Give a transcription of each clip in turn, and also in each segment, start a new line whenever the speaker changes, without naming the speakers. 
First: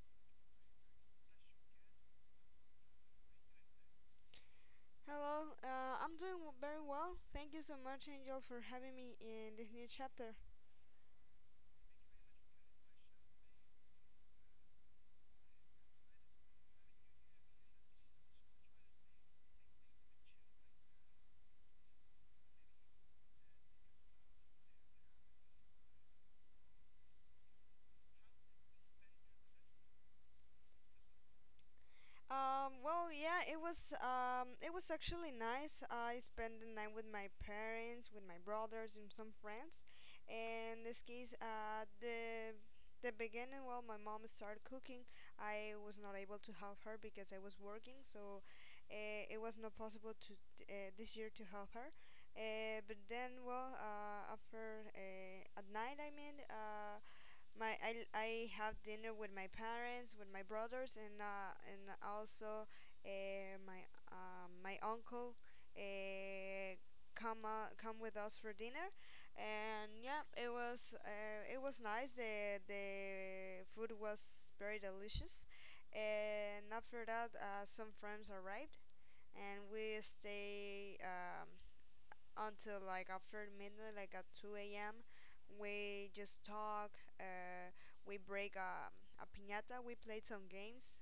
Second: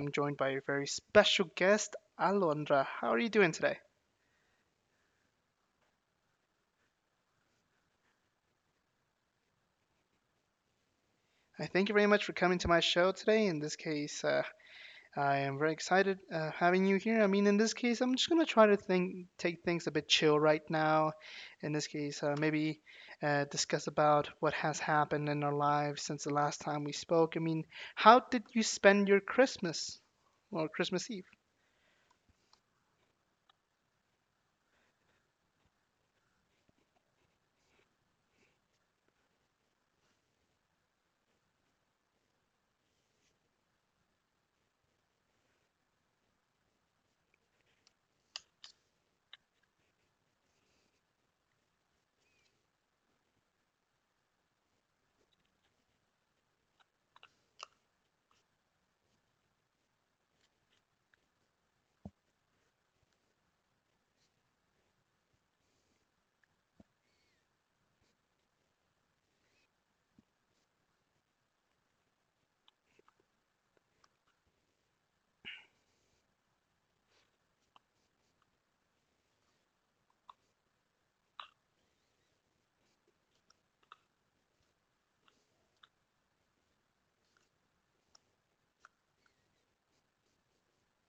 I'm joined by a very special guest, Alondra. How are you doing today?
Hello, I'm doing very well. Thank you so much, Angel, for having me in this new chapter.
I thank you very much for coming to my show today. In this case, I am very excited having you here. I mean, in this case, I'm just going to try to think, take things a bit chill right now. In this case, uh, maybe discuss about what has happened in our lives since the last time we spoke. I mean, how did you spend your Christmas or Christmas Eve?
Yeah, it was actually nice. I spent the night with my parents, with my brothers, and some friends. And this case, the beginning, well, my mom started cooking. I was not able to help her because I was working, so it was not possible to this year to help her. But then, after at night, I have dinner with my parents, with my brothers, and also my my uncle uh, come with us for dinner, and yeah, it was nice. The food was very delicious, and after that, some friends arrived, and we stay until like after midnight, like at 2 a.m. We just talk. Uh, we break a piñata. We played some games,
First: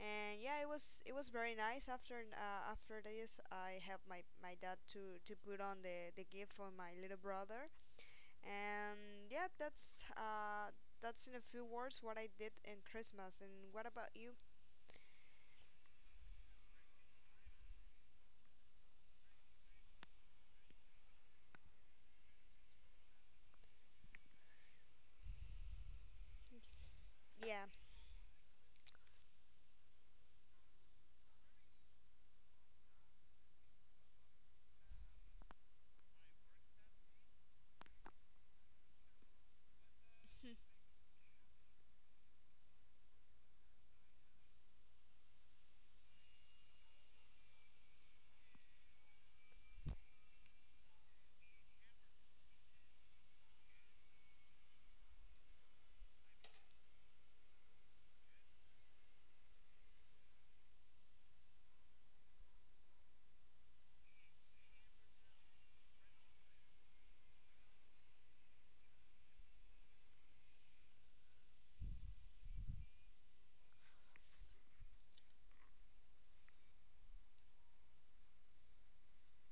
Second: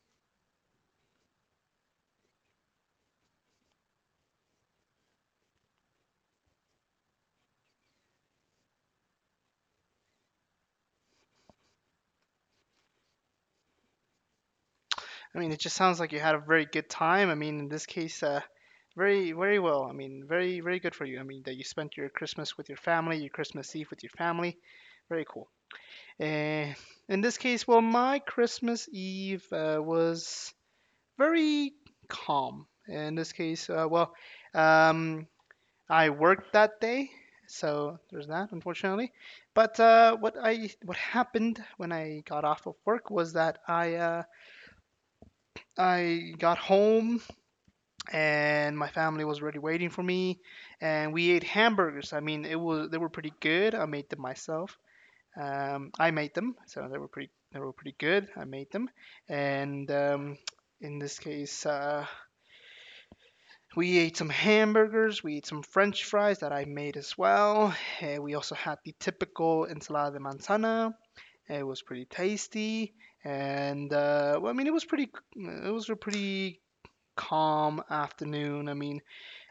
and yeah, it was very nice. After this, I helped my dad to put on the gift for my little brother, and yeah, that's in a few words what I did in Christmas. And what about you?
I mean, it just sounds like you had a very good time. I mean, in this case, very, very well. I mean, very, very good for you. I mean, that you spent your Christmas with your family, your Christmas Eve with your family. Very cool. And in this
Yeah,
case, well, my Christmas Eve was very calm. In this case, well, um, I worked that day, so there's that, unfortunately. But what happened when I got off of work was that I got home and my family was already waiting for me, and we ate hamburgers. I mean, it was they were pretty good. I made them myself. I made them, so they were pretty good. I made them. And um, in this case uh, we ate some hamburgers, we ate some french fries that I made as well, and we also had the typical ensalada de manzana. It was pretty tasty. And well, I mean, it was pretty it was a pretty calm afternoon. I mean,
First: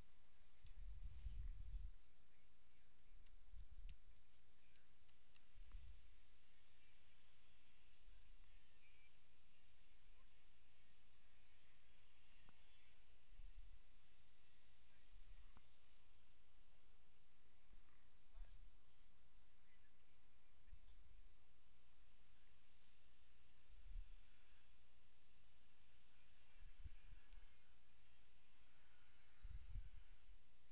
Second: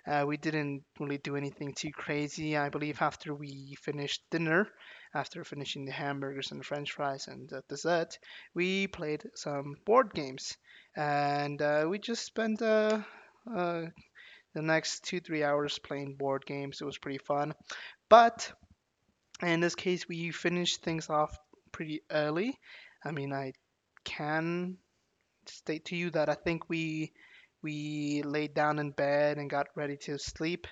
we didn't really do anything too crazy. I believe after we finished dinner, after finishing the hamburgers and french fries and the dessert, we played some board games. And uh, we just spent uh, the next 2, 3 hours playing board games. It was pretty fun. But in this case, we finished things off pretty early. I mean, I can state to you that I think we laid down in bed and got ready to sleep,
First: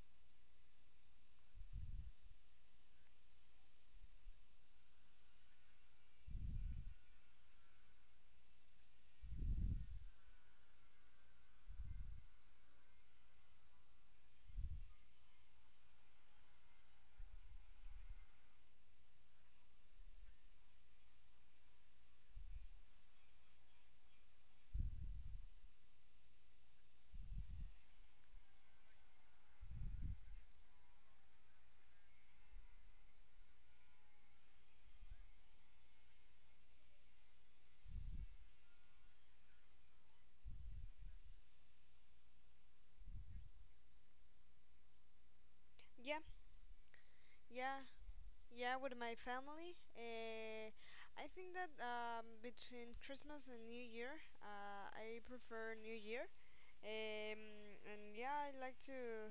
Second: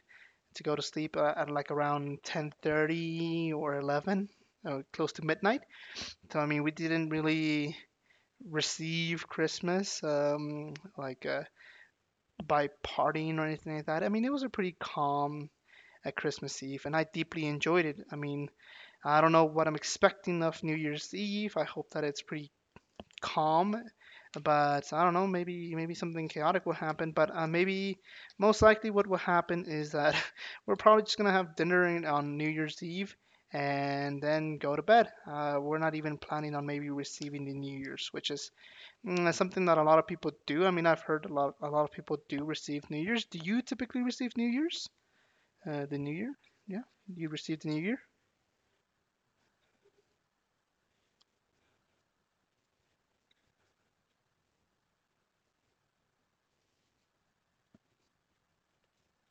to go to sleep at like around 10:30 or 11, or close to midnight. So I mean, we didn't really receive Christmas by partying or anything like that. I mean, it was a pretty calm at Christmas Eve, and I deeply enjoyed it. I mean, I don't know what I'm expecting of New Year's Eve. I hope that it's pretty calm. But I don't know. Maybe something chaotic will happen. But maybe most likely what will happen is that we're probably just gonna have dinner on New Year's Eve and then go to bed. We're not even planning on maybe receiving the New Year's, which is mm, something that a lot of people do. I mean, I've heard a lot of people do receive New Year's. Do you typically receive New Year's? The New
yeah,
Year? Yeah, you receive the New
yeah.
Year.
Yeah, with my family. I think that between Christmas and New Year, I prefer New Year. Um, and yeah,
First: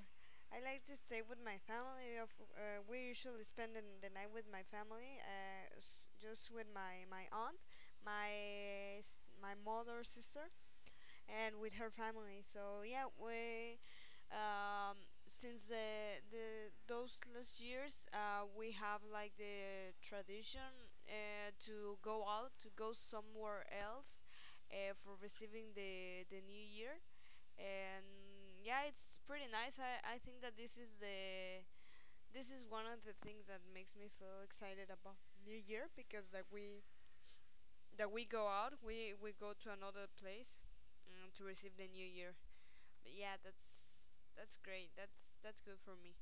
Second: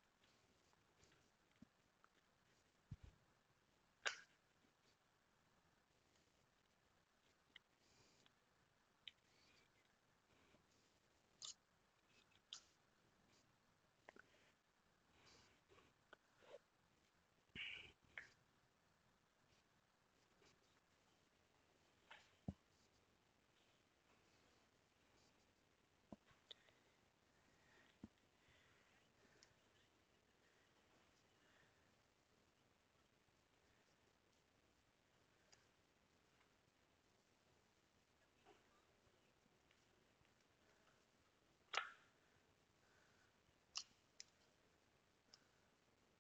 I like to stay with my family. Of We usually spend the night with my family, just with my aunt, my mother, sister, and with her family. So yeah, we um, since the those last years we have like the tradition to go out to go somewhere else for receiving the new year, and yeah, it's pretty nice. I think that this is the this is one of the things that makes me feel excited about new year, because like we that we go out, we go to another place to receive the new year. But yeah, that's great. That's good for me.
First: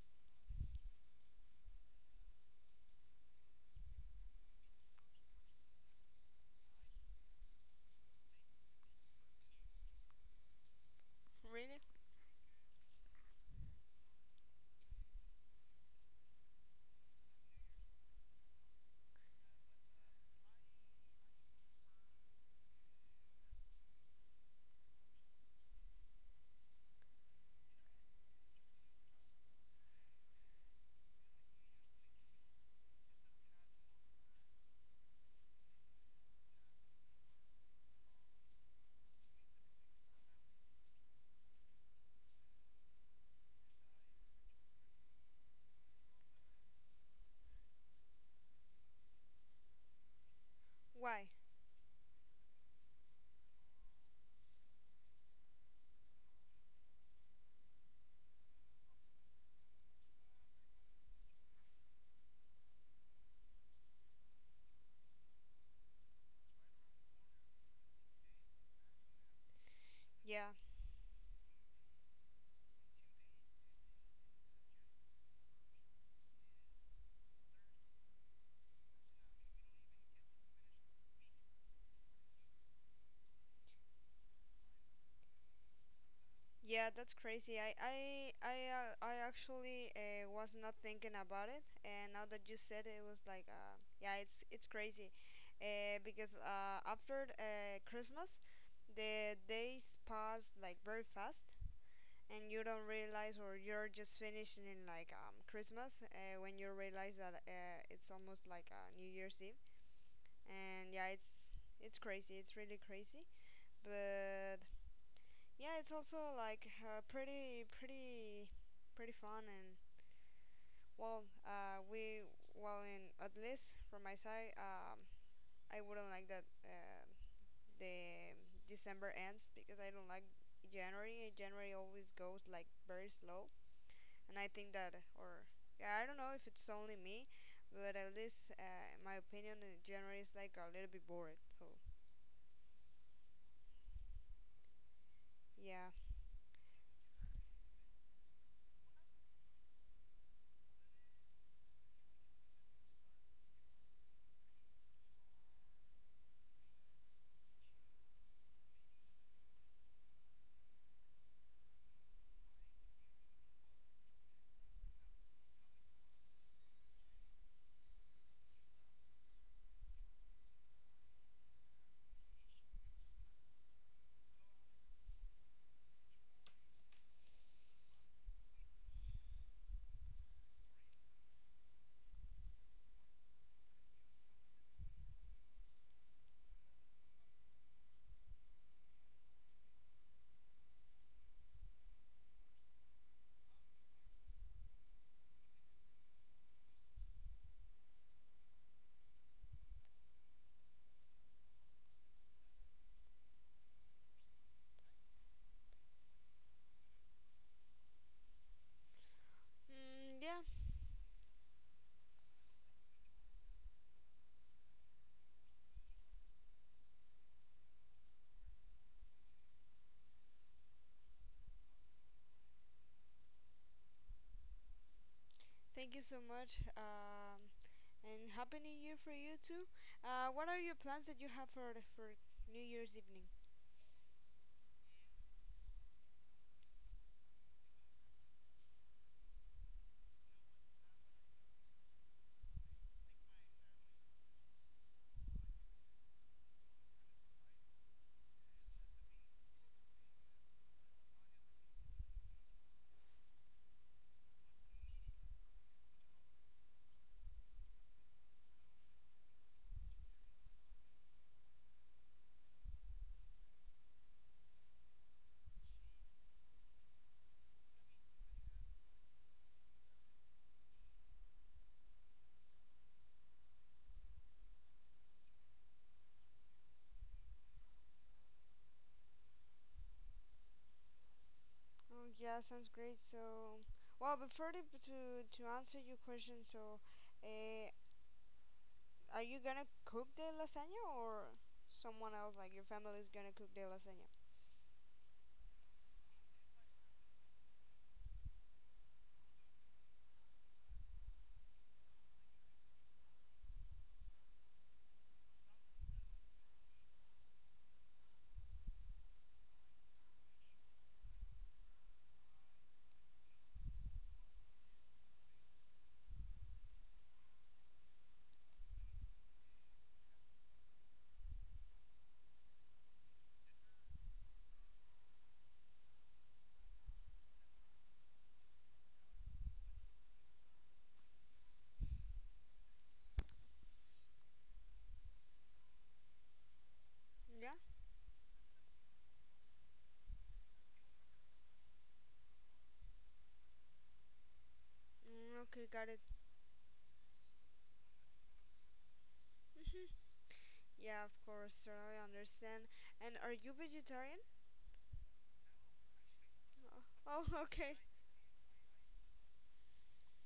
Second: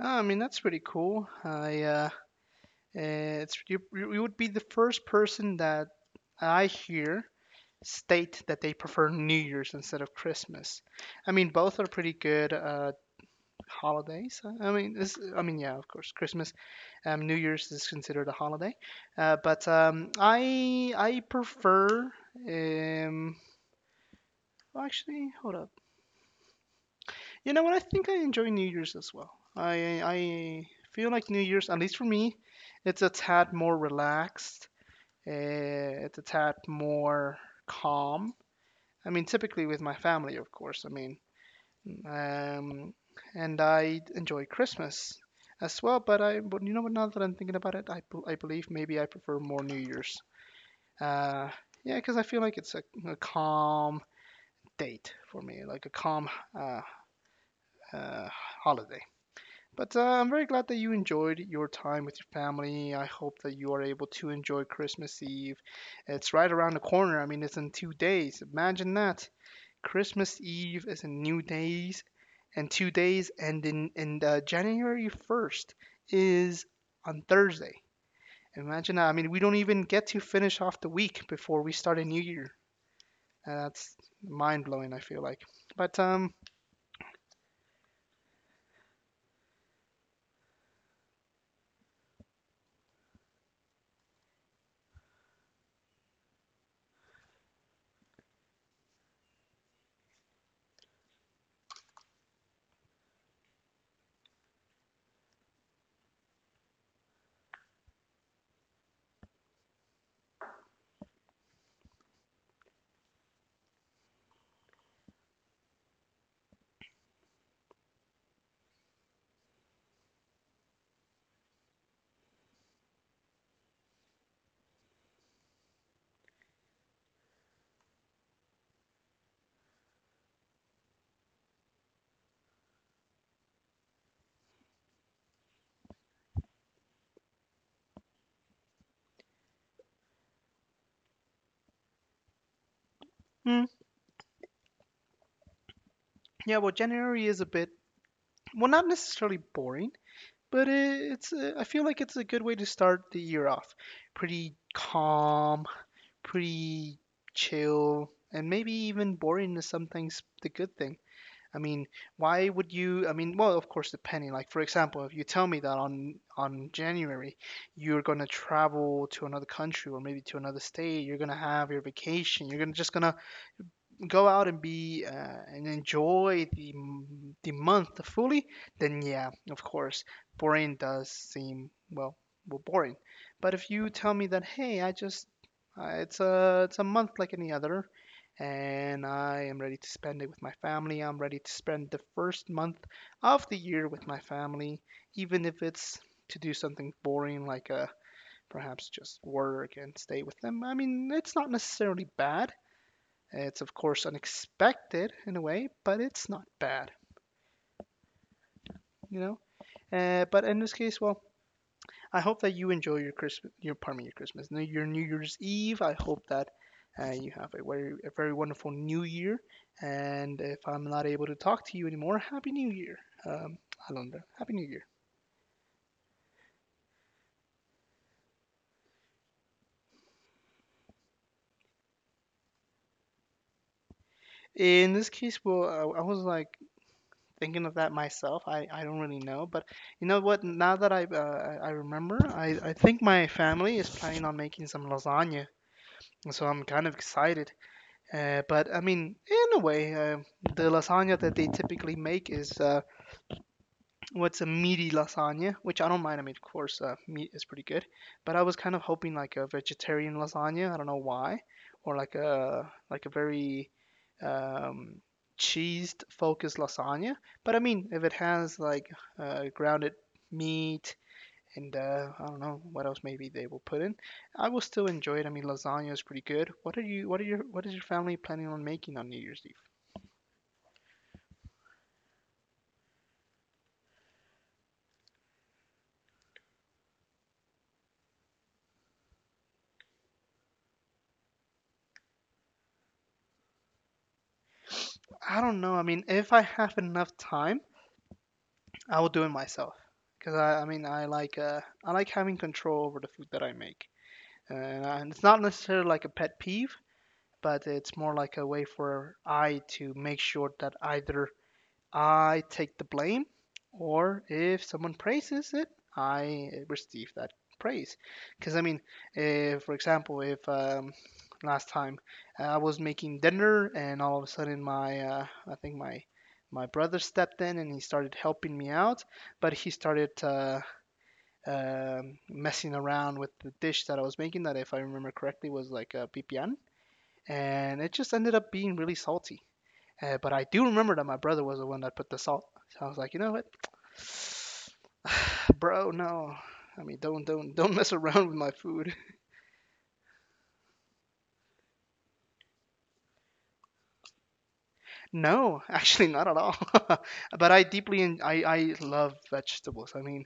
Ah, I mean, that's pretty cool. I it's you would be the first person that I hear state that they prefer New Year's instead of Christmas. I mean, both
Really?
are pretty good holidays. I mean, I mean, yeah, of course, Christmas, New Year's is considered a holiday, uh, but um, I prefer. Um, well, actually, hold up. You know what? I think I enjoy New Year's as well. I feel like New Year's, at least for me, it's a tad more relaxed. It's a tad more calm. I mean, typically with my family, of course. I mean, um, and I enjoy Christmas as well. But you know what? Now that I'm thinking about it, I believe maybe I prefer more New Year's.
Why?
Uh, yeah, because I feel like it's a calm date for me, like a calm uh, uh, holiday. But I'm very glad that you enjoyed your time with your family. I hope that you are able to enjoy Christmas Eve. It's right around the corner. I mean, it's in 2 days. Imagine that. Christmas
Yeah,
Eve is in new days, and 2 days, and January 1st is on Thursday. Imagine that. I mean, we don't even get to finish off the week before we start a new year. And that's mind blowing. I feel like, but
yeah, that's crazy. I actually was not thinking about it, and now that you said it, it was like, yeah, it's crazy, because after Christmas, the days pass like very fast, and you don't realize, or you're just finishing in like Christmas when you realize that it's almost like New Year's Eve, and yeah, it's crazy. It's really crazy, but yeah, it's also like pretty fun. And well, uh, we well, in at least from my side, I wouldn't like that the December ends because I don't like January. January always goes like very slow, and I think that or yeah, I don't know if it's only me, but at least in my opinion, January is like a little bit boring. So
hmm,
yeah,
yeah. Well, January is a bit, well, not necessarily boring, but it's I feel like it's a good way to start the year off. Pretty calm, pretty chill, and maybe even boring is sometimes the good thing. I mean, why would you? I mean, well, of course, depending. Like, for example, if you tell me that on January you're gonna travel to another country or maybe to another state, you're gonna have your vacation, you're gonna just gonna go out and be and enjoy the month fully, then yeah, of course, boring does seem well, well boring. But if you tell me that hey, I just it's a month like any other, and I am ready to spend it with my family. I'm ready to spend the first month of the year with my family, even if it's to do something boring like a perhaps just work and stay with them. I mean, it's not necessarily bad, it's of course unexpected in a way, but it's not bad, you know.
mm, yeah.
But in this case, well, I hope that you enjoy your Christmas, your, pardon me, your Christmas, no, your New Year's Eve. I hope that you have a very wonderful New Year. And if I'm not able to talk to you anymore, Happy New Year, um, Alondra. Happy New Year.
Thank you so much. And happy New Year for you too. What are your plans that you have for New Year's evening?
In this case, well, I was like thinking of that myself. I don't really know, but you know what? Now that I remember, I think my family is planning on making some lasagna, so I'm kind of excited. But I mean, in a way, the lasagna that they typically make is what's a meaty lasagna, which I don't mind. I mean, of course, meat is pretty good, but I was kind of hoping like a vegetarian lasagna. I don't know why, or like a very um, cheese focused lasagna. But I mean, if it has like grounded meat and I don't know what else maybe they will put in, I will still enjoy it. I mean, lasagna is pretty good. What are you? What are your? What is your family planning on making on New Year's Eve?
Oh yeah, sounds great. So, well, to answer your question, so, uh, are you gonna cook the lasagna, or someone else, like your family, is gonna cook the lasagna?
I don't know. I mean, if I have enough time, I will do it myself. Cause I mean, I like having control over the food that I make, and and it's not necessarily like a pet peeve, but it's more like a way for I to make sure that either I take the blame, or if someone praises it, I receive that praise. Because, I mean, if, for example, if last time I was making dinner and all of a sudden my, I think my, my brother stepped in and he started helping me out, but he started messing around with the dish that I was making, that if I remember correctly was like a pipián,
Yeah.
and it just ended up being really salty. But I do remember that my brother was the one that put the salt. So I was like, you know what,
Mm, okay, got
bro,
it.
no. I mean, don't mess around with my food.
Hmm. Yeah, of course. Totally understand. And are you vegetarian?
No, actually, not at all.
Oh, oh,
But I
okay.
deeply I love vegetables.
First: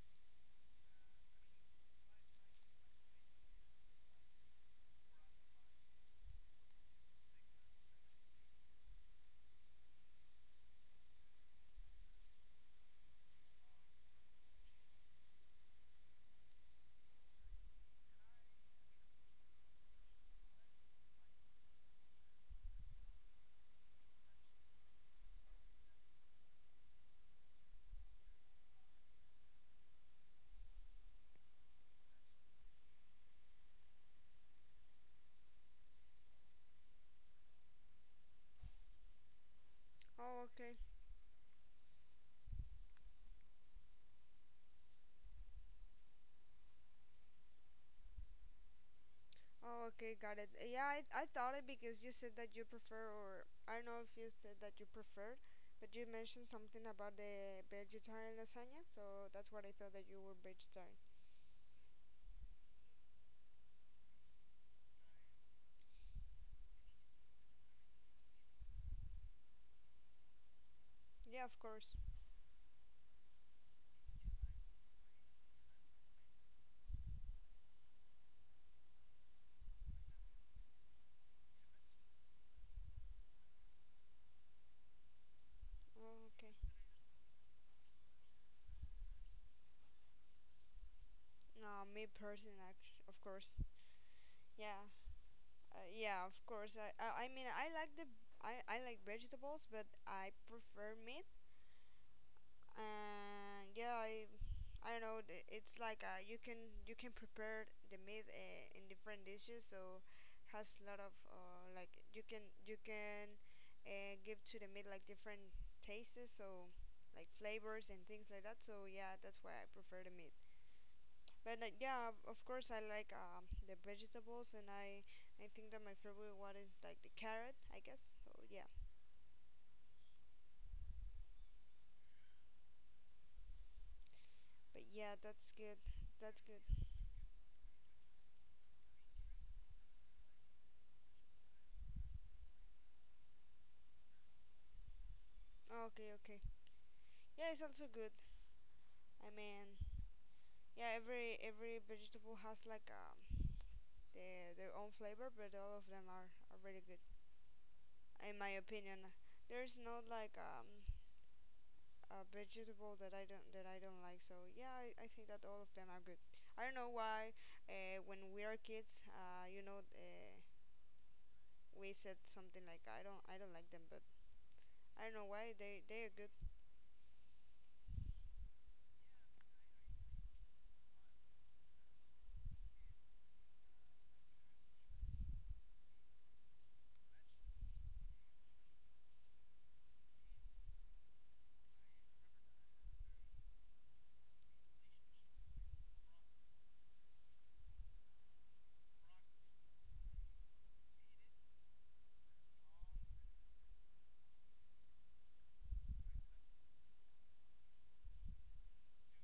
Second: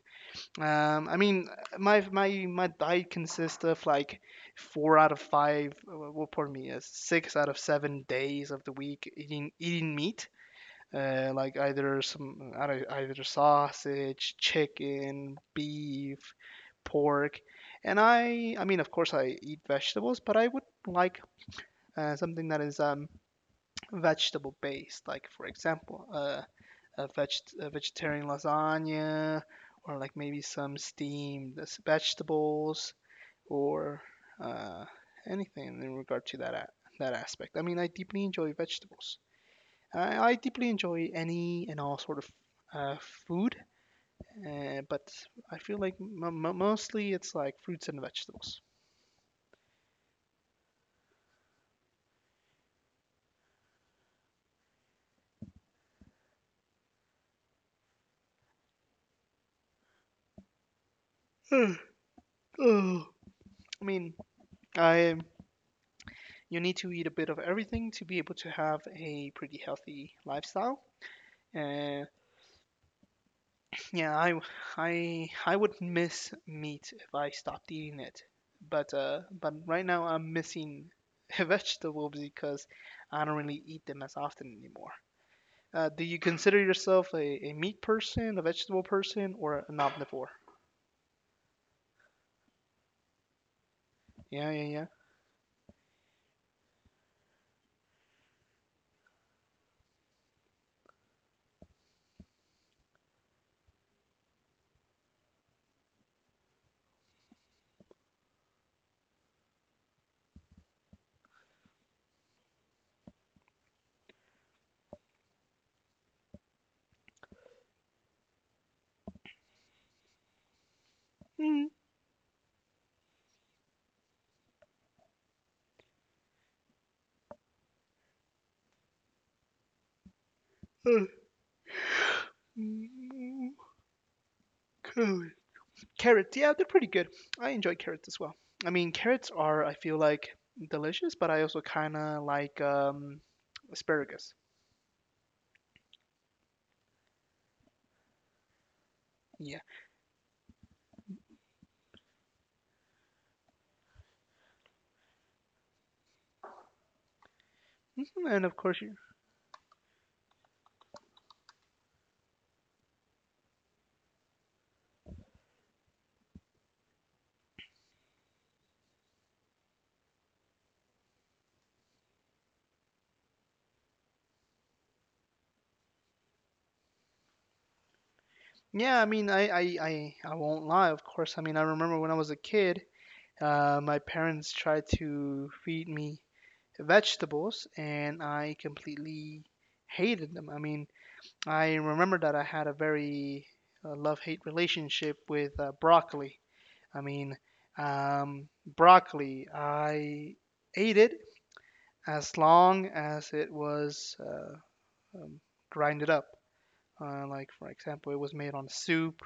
I mean, my diet consists of like 4 out of 5, well, pardon me, 6 out of 7 days of the week eating meat, like either some, either sausage, chicken, beef, pork. And I mean, of course, I eat vegetables, but I would like something that is vegetable based, like for example a, veg- a vegetarian lasagna, or like maybe some steamed vegetables, or uh, anything in regard to that aspect. I mean, I deeply enjoy vegetables. I
Oh,
deeply
okay.
enjoy any and all sort of uh, food, but I feel like mostly it's like fruits and vegetables.
Oh, okay, got it. Yeah, I thought it because you said that you prefer, or I don't know if you said that you preferred, but you mentioned something about the vegetarian lasagna, so that's what I thought, that you were vegetarian.
Oh. I mean, I you need to eat a bit of everything to be able to have a pretty healthy lifestyle.
Yeah, of course.
Uh, yeah, I would miss meat if I stopped eating it, but right now I'm missing vegetables because I don't really eat them as often anymore. Do
Oh,
you
okay.
consider yourself a meat person, a vegetable person, or an omnivore?
No, me person, actually, of course.
Yeah, yeah,
Yeah, yeah, of course. I mean, I like vegetables, but I prefer meat. And yeah, I don't know it's like you can prepare the meat in different dishes, so has a lot of like you can give to the meat like different tastes, so like flavors and things like that. So yeah, that's why I prefer the meat. But
yeah.
like yeah, of course I like the vegetables. And I think that my favorite one is like the carrot, I guess. So yeah,
Mm, uh, mm,
but yeah, that's
Carrots, yeah,
good.
they're pretty good. I enjoy carrots as well. I mean, carrots are, I feel like, delicious, but I also kind of like asparagus.
Okay, okay, yeah, it's also good. I
Yeah.
mean, yeah, every vegetable has like their own flavor, but all of them are really good
Mhm,
in
and
my
of course,
opinion.
you.
There's not like a vegetable that I don't like. So yeah, I think that all of them are good. I don't know why when we are kids, you know, we said something like I don't like them, but I don't know why they are good.
Yeah, I mean, I won't lie, of course. I mean, I remember when I was a kid, my parents tried to feed me vegetables, and I completely hated them. I mean, I remember that I had a very love-hate relationship with broccoli. I mean, broccoli, I ate it as long as it was um, grinded up. Like, for example, it was made on soup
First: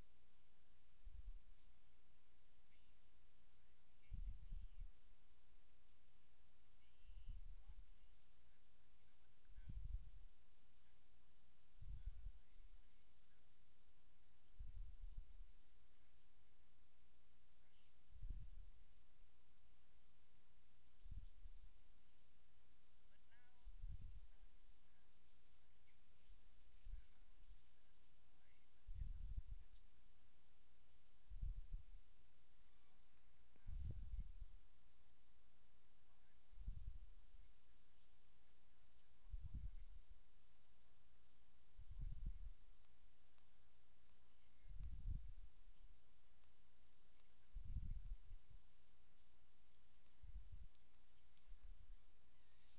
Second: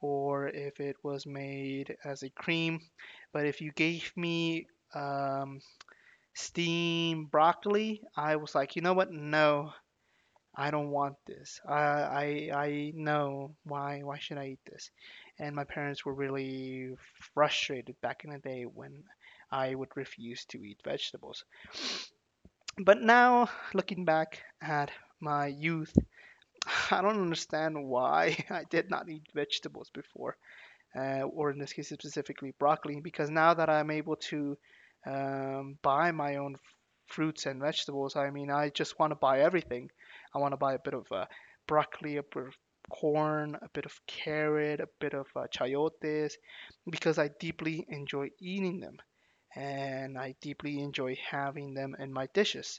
or if it was made as a cream. But if you gave me um, steamed broccoli, I was like, you know what? No, I don't want this. I know why should I eat this? And my parents were really frustrated back in the day when I would refuse to eat vegetables. But now, looking back at my youth, I don't understand why I did not eat vegetables before or in this case specifically broccoli, because now that I'm able to buy my own fruits and vegetables, I mean, I just want to buy everything. I want to buy a bit of broccoli, a bit of corn, a bit of carrot, a bit of chayotes, because I deeply enjoy eating them and I deeply enjoy having them in my dishes.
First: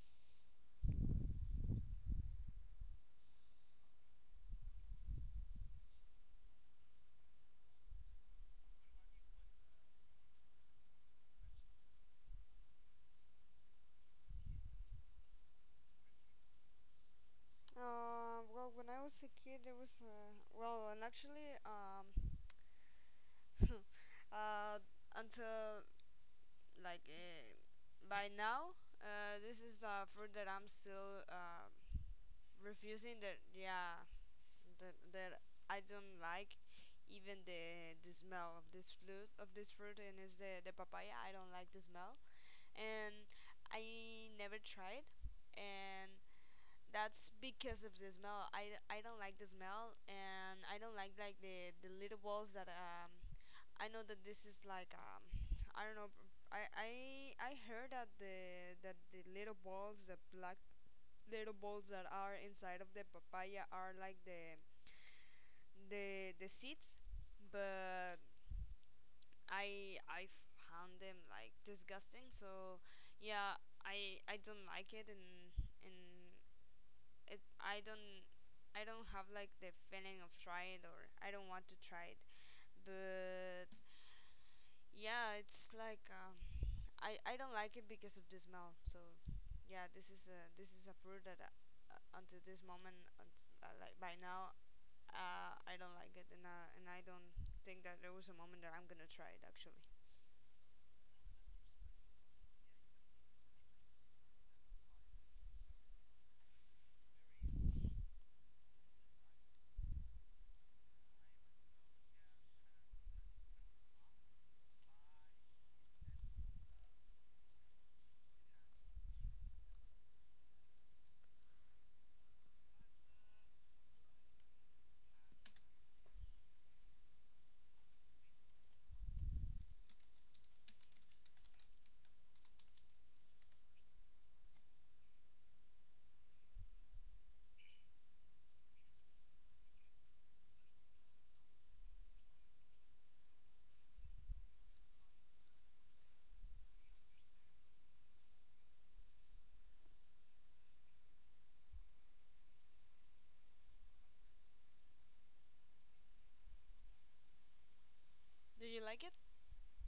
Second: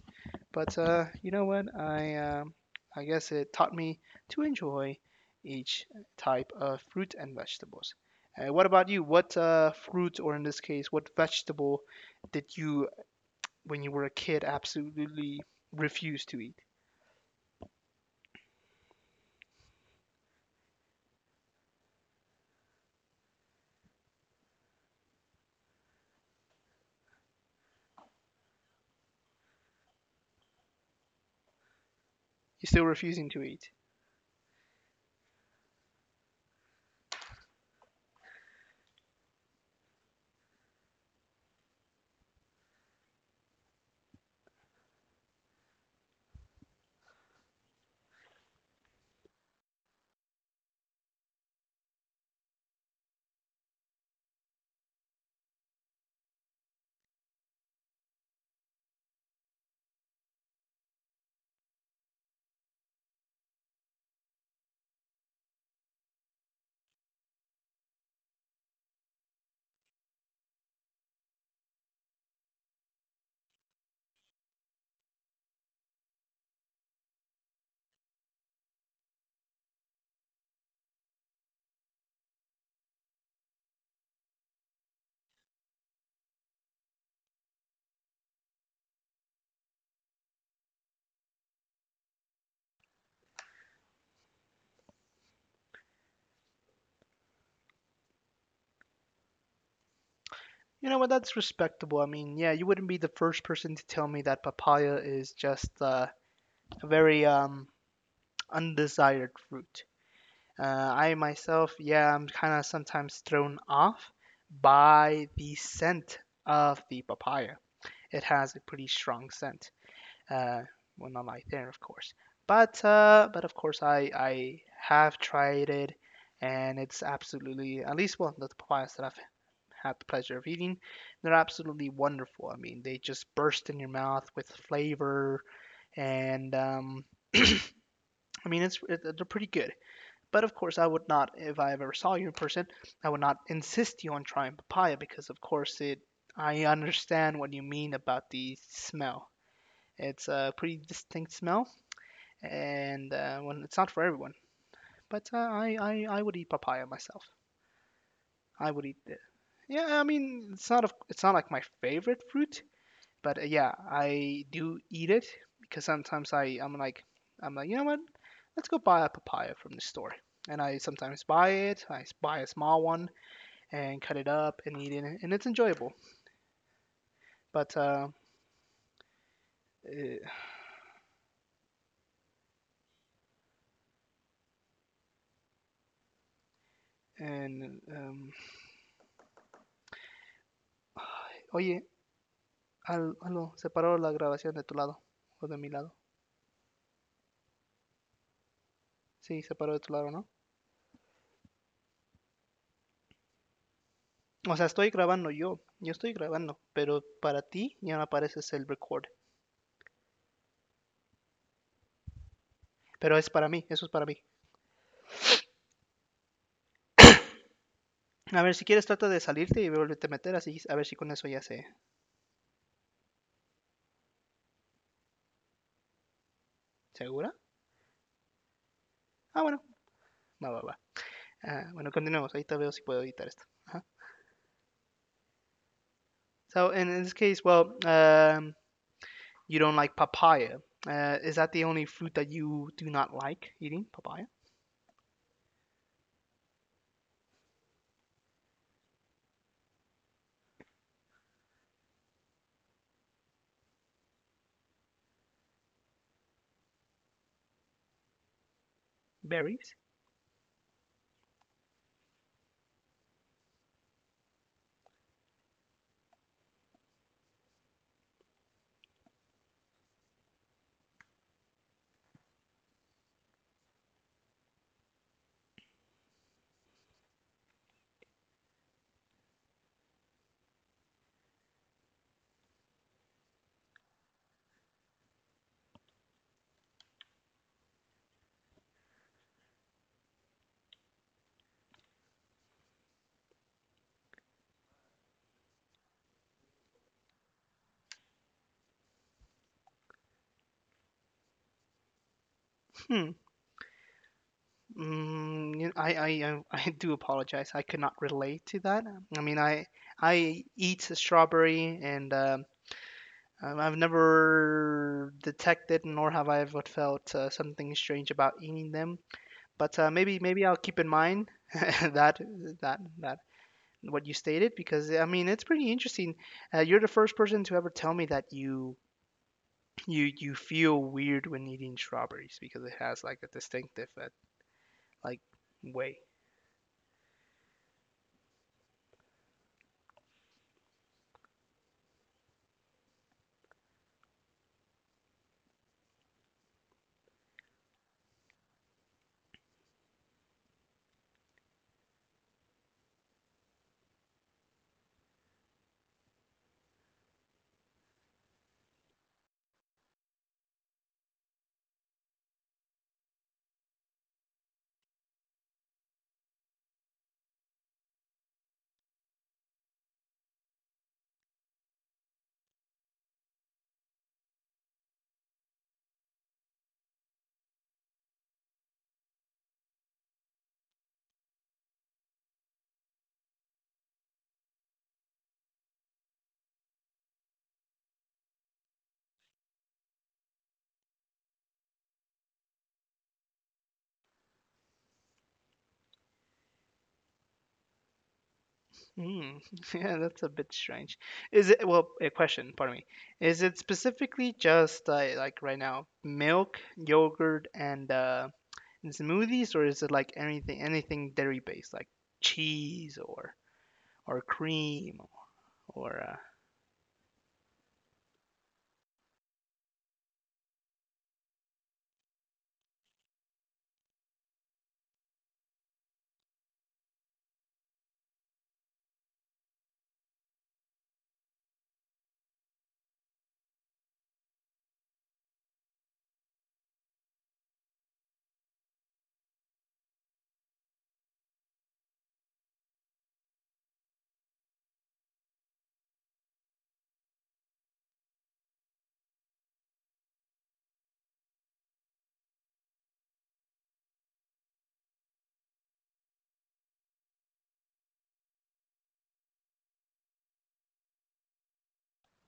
But you know what? I I guess it taught me to enjoy each type of fruit and vegetables. What about you? What fruit, or in this case, what vegetable did you, when you were a kid, absolutely refuse to eat?
Well, when I was a kid, there was well, and actually uh, until like by now this is the fruit that I'm still
You're still
refusing.
refusing
That
to eat.
Yeah, that, that I don't like even the smell of this fruit, of this fruit. And is the papaya. I don't like the smell, and I never tried. And that's because of the smell. I don't like the smell, and I don't like the little balls that I know that this is like I don't know. I, I I heard that the little balls, the black little balls that are inside of the papaya, are like the seeds, but I found them like disgusting. So yeah, I don't like it. And it I don't, I don't have like the feeling of try it, or I don't want to try it. But yeah, it's like. I I don't like it because of the smell. So yeah, this is a fruit that until this moment, like by now, I don't like it. And and I don't think that there was a moment that I'm gonna try it, actually.
You know what? That's respectable. I mean, yeah, you wouldn't be the first person to tell me that papaya is just a very undesired fruit. I myself, yeah, I'm kind of sometimes thrown off by the scent of the papaya. It has a pretty strong scent. Uh, well, not like there, of course, but of course, I have tried it, and it's absolutely at least well the papayas that I've had the pleasure of eating, they're absolutely wonderful. I mean, they just burst in your mouth with flavor, and I mean, they're pretty good. But of course, I would not, if I ever saw you in person, I would not insist you on trying papaya because, of course, it. I understand what you mean about the smell. It's a pretty distinct smell, and when it's not for everyone. But I would eat papaya myself.
Do
I
you
would eat
like it?
it. Yeah, I mean, it's not a, it's not like my favorite fruit, but yeah, I do eat it because sometimes I'm like, you know what? Let's go buy a papaya from the store. And I sometimes buy it. I buy a small one and cut it up and eat it, and it's enjoyable. But eh, and oye, al- aló, se paró la grabación de tu lado o de mi lado. Sí, se paró de tu lado, ¿no? O sea, estoy grabando yo, yo estoy grabando, pero para ti ya no aparece el record. Pero es para mí, eso es para mí. A ver, si quieres trata de salirte y volverte a meter, así a ver si con eso ya se, se Ah, bueno, va, va, va. Ah, bueno, continuemos. Ahorita veo si puedo editar esto. Ajá. So, in this case, well, you don't like papaya. Is that the only fruit that you do not like eating? Papaya? Berries? Hmm. Mm, I do apologize. I could not relate to that. I mean, I eat strawberry and I've never detected, nor have I ever felt something strange about eating them. But maybe maybe I'll keep in mind that that that what you stated because I mean it's pretty interesting. You're the first person to ever tell me that you feel weird when eating strawberries because it has like a distinctive like way. Hmm. Yeah, that's a bit strange. Is it, well, a question, pardon me. Is it specifically just like right now, milk, yogurt, and smoothies, or is it like anything dairy based, like cheese or cream or